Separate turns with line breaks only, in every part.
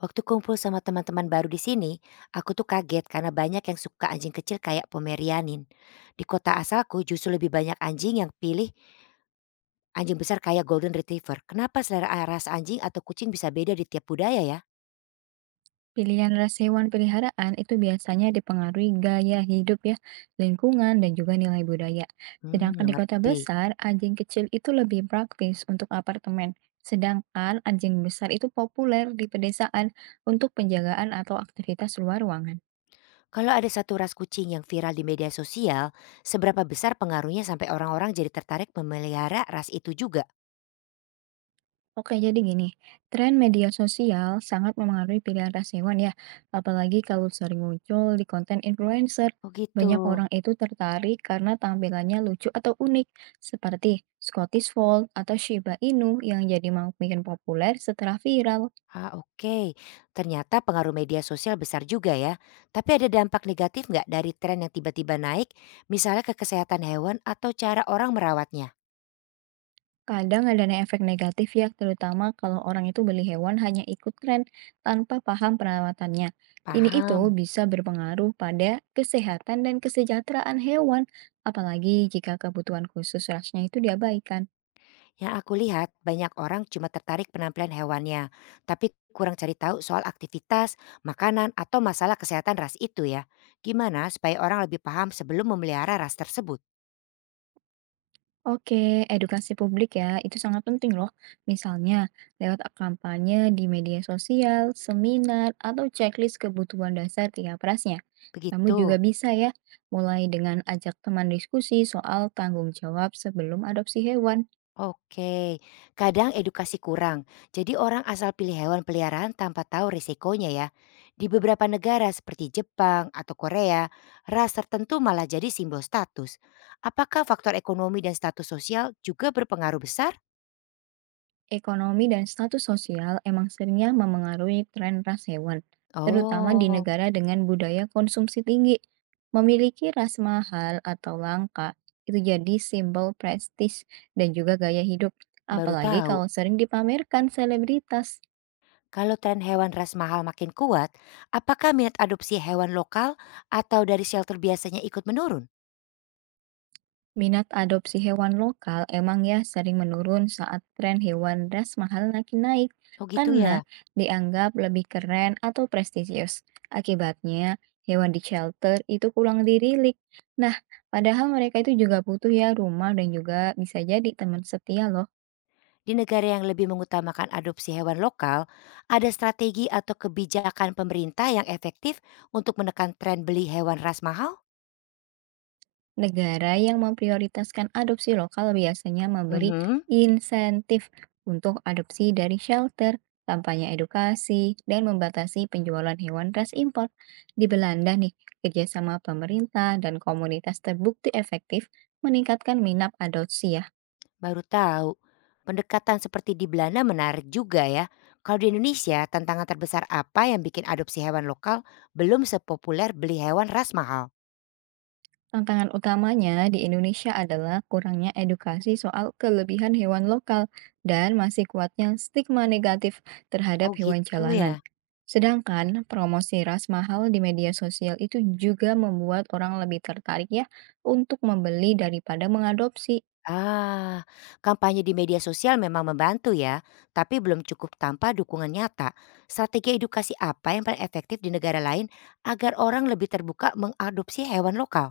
Waktu kumpul sama teman-teman baru di sini, aku tuh kaget karena banyak yang suka anjing kecil kayak Pomerianin. Di kota asalku justru lebih banyak anjing yang pilih anjing besar kayak Golden Retriever. Kenapa selera ras anjing atau kucing bisa beda di tiap budaya ya?
Pilihan ras hewan peliharaan itu biasanya dipengaruhi gaya hidup ya, lingkungan, dan juga nilai budaya.
Hmm,
Sedangkan di kota
mengerti.
besar, anjing kecil itu lebih praktis untuk apartemen. Sedangkan anjing besar itu populer di pedesaan untuk penjagaan atau aktivitas luar ruangan.
Kalau ada satu ras kucing yang viral di media sosial, seberapa besar pengaruhnya sampai orang-orang jadi tertarik memelihara ras itu juga?
Oke, jadi gini, tren media sosial sangat mempengaruhi pilihan ras hewan ya, apalagi kalau sering muncul di konten influencer.
Oh gitu.
Banyak orang itu tertarik karena tampilannya lucu atau unik, seperti Scottish Fold atau Shiba Inu yang jadi makin populer setelah viral.
Ah, oke. Ternyata pengaruh media sosial besar juga ya. Tapi ada dampak negatif nggak dari tren yang tiba-tiba naik, misalnya ke kesehatan hewan atau cara orang merawatnya?
Kadang ada efek negatif ya, terutama kalau orang itu beli hewan hanya ikut tren tanpa paham perawatannya. Ini itu
Paham.
bisa berpengaruh pada kesehatan dan kesejahteraan hewan, apalagi jika kebutuhan khusus rasnya itu diabaikan.
Yang aku lihat banyak orang cuma tertarik penampilan hewannya, tapi kurang cari tahu soal aktivitas, makanan, atau masalah kesehatan ras itu ya. Gimana supaya orang lebih paham sebelum memelihara ras tersebut?
Oke, edukasi publik ya, itu sangat penting loh. Misalnya, lewat kampanye di media sosial, seminar, atau checklist kebutuhan dasar tiap rasnya.
Begitu.
Kamu juga bisa ya, mulai dengan ajak teman diskusi soal tanggung jawab sebelum adopsi hewan.
Oke, kadang edukasi kurang. Jadi orang asal pilih hewan peliharaan tanpa tahu risikonya ya. Di beberapa negara seperti Jepang atau Korea, ras tertentu malah jadi simbol status. Apakah faktor ekonomi dan status sosial juga berpengaruh besar?
Ekonomi dan status sosial emang seringnya memengaruhi tren ras hewan, terutama di
Oh,
negara dengan budaya konsumsi tinggi. Memiliki ras mahal atau langka itu jadi simbol prestis dan juga gaya hidup,
baru
apalagi kalau
tahu.
sering dipamerkan selebritas.
Kalau tren hewan ras mahal makin kuat, apakah minat adopsi hewan lokal atau dari shelter biasanya ikut menurun?
Minat adopsi hewan lokal emang ya sering menurun saat tren hewan ras mahal makin naik
Oh gitu
karena
ya.
dianggap lebih keren atau prestisius. Akibatnya, hewan di shelter itu kurang dirilik. Nah, padahal mereka itu juga butuh ya rumah dan juga bisa jadi teman setia loh.
Di negara yang lebih mengutamakan adopsi hewan lokal, ada strategi atau kebijakan pemerintah yang efektif untuk menekan tren beli hewan ras mahal?
Negara yang memprioritaskan adopsi lokal biasanya memberi
Mhm,
insentif untuk adopsi dari shelter, kampanye edukasi, dan membatasi penjualan hewan ras impor. Di Belanda nih, kerjasama pemerintah dan komunitas terbukti efektif meningkatkan minat adopsi ya.
baru tahu. Pendekatan seperti di Belanda menarik juga ya. Kalau di Indonesia, tantangan terbesar apa yang bikin adopsi hewan lokal belum sepopuler beli hewan ras mahal?
Tantangan utamanya di Indonesia adalah kurangnya edukasi soal kelebihan hewan lokal dan masih kuatnya stigma negatif terhadap
Oh
hewan
gitu
jalanan.
ya.
Sedangkan promosi ras mahal di media sosial itu juga membuat orang lebih tertarik ya untuk membeli daripada mengadopsi.
Ah, kampanye di media sosial memang membantu ya, tapi belum cukup tanpa dukungan nyata. Strategi edukasi apa yang paling efektif di negara lain agar orang lebih terbuka mengadopsi hewan lokal?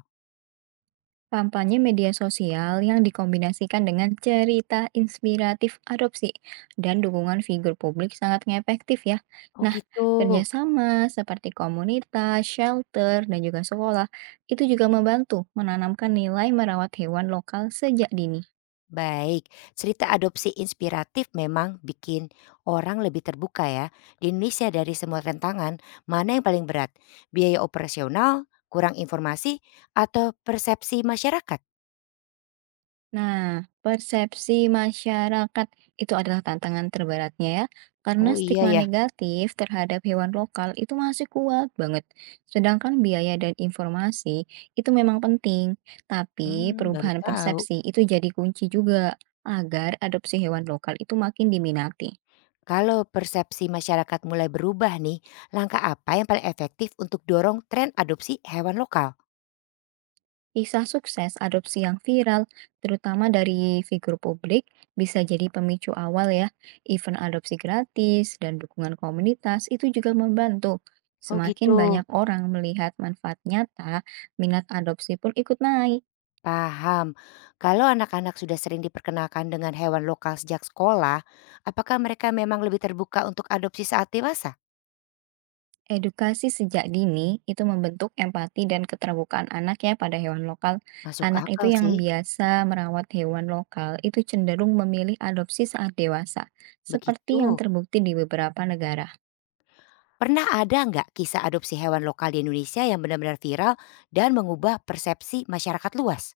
Kampanye media sosial yang dikombinasikan dengan cerita inspiratif adopsi dan dukungan figur publik sangat efektif ya.
Oh
Nah,
gitu.
kerjasama seperti komunitas, shelter, dan juga sekolah itu juga membantu menanamkan nilai merawat hewan lokal sejak dini.
Baik, cerita adopsi inspiratif memang bikin orang lebih terbuka ya. Di Indonesia dari semua tantangan, mana yang paling berat? Biaya operasional, kurang informasi, atau persepsi masyarakat?
Nah, persepsi masyarakat itu adalah tantangan terberatnya ya, karena
Oh iya
stigma
ya,
negatif terhadap hewan lokal itu masih kuat banget. Sedangkan biaya dan informasi itu memang penting, tapi
hmm, baru
perubahan
tahu.
persepsi itu jadi kunci juga agar adopsi hewan lokal itu makin diminati.
Kalau persepsi masyarakat mulai berubah nih, langkah apa yang paling efektif untuk dorong tren adopsi hewan lokal?
Kisah sukses adopsi yang viral, terutama dari figur publik, bisa jadi pemicu awal ya. Event adopsi gratis dan dukungan komunitas itu juga membantu.
Oh
Semakin
gitu,
banyak orang melihat manfaat nyata, minat adopsi pun ikut naik.
paham. Kalau anak-anak sudah sering diperkenalkan dengan hewan lokal sejak sekolah, apakah mereka memang lebih terbuka untuk adopsi saat dewasa?
Edukasi sejak dini itu membentuk empati dan keterbukaan anak ya pada hewan lokal.
Masuk
Anak itu
akal
yang
sih,
biasa merawat hewan lokal itu cenderung memilih adopsi saat dewasa,
begitu.
seperti yang terbukti di beberapa negara.
Pernah ada nggak kisah adopsi hewan lokal di Indonesia yang benar-benar viral dan mengubah persepsi masyarakat luas?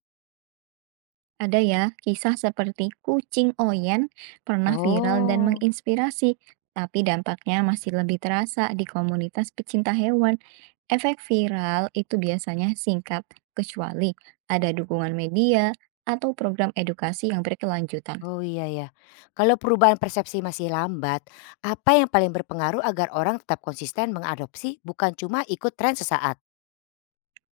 Ada ya, kisah seperti kucing Oyen pernah viral dan
Oh.
menginspirasi, tapi dampaknya masih lebih terasa di komunitas pecinta hewan. Efek viral itu biasanya singkat, kecuali ada dukungan media atau program edukasi yang berkelanjutan.
Oh iya ya. Kalau perubahan persepsi masih lambat, apa yang paling berpengaruh agar orang tetap konsisten mengadopsi bukan cuma ikut tren sesaat?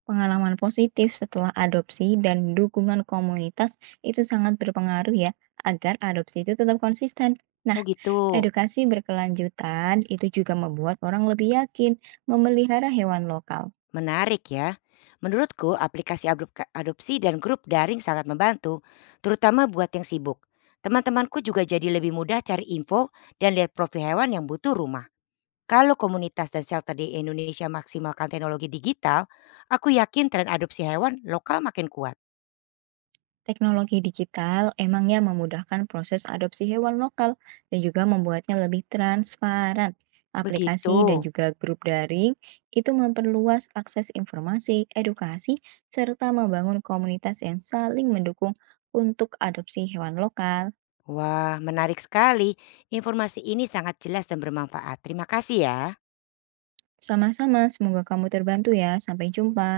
Pengalaman positif setelah adopsi dan dukungan komunitas itu sangat berpengaruh ya, agar adopsi itu tetap konsisten. Nah,
Oh gitu.
edukasi berkelanjutan itu juga membuat orang lebih yakin memelihara hewan lokal.
Menarik ya. Menurutku aplikasi adopsi dan grup daring sangat membantu, terutama buat yang sibuk. Teman-temanku juga jadi lebih mudah cari info dan lihat profil hewan yang butuh rumah. Kalau komunitas dan shelter di Indonesia maksimalkan teknologi digital, aku yakin tren adopsi hewan lokal makin kuat.
Teknologi digital emangnya memudahkan proses adopsi hewan lokal dan juga membuatnya lebih transparan.
Begitu.
Aplikasi dan juga grup daring itu memperluas akses informasi, edukasi, serta membangun komunitas yang saling mendukung untuk adopsi hewan lokal.
Wah, menarik sekali. Informasi ini sangat jelas dan bermanfaat. Terima kasih ya.
Sama-sama, semoga kamu terbantu ya. Sampai jumpa.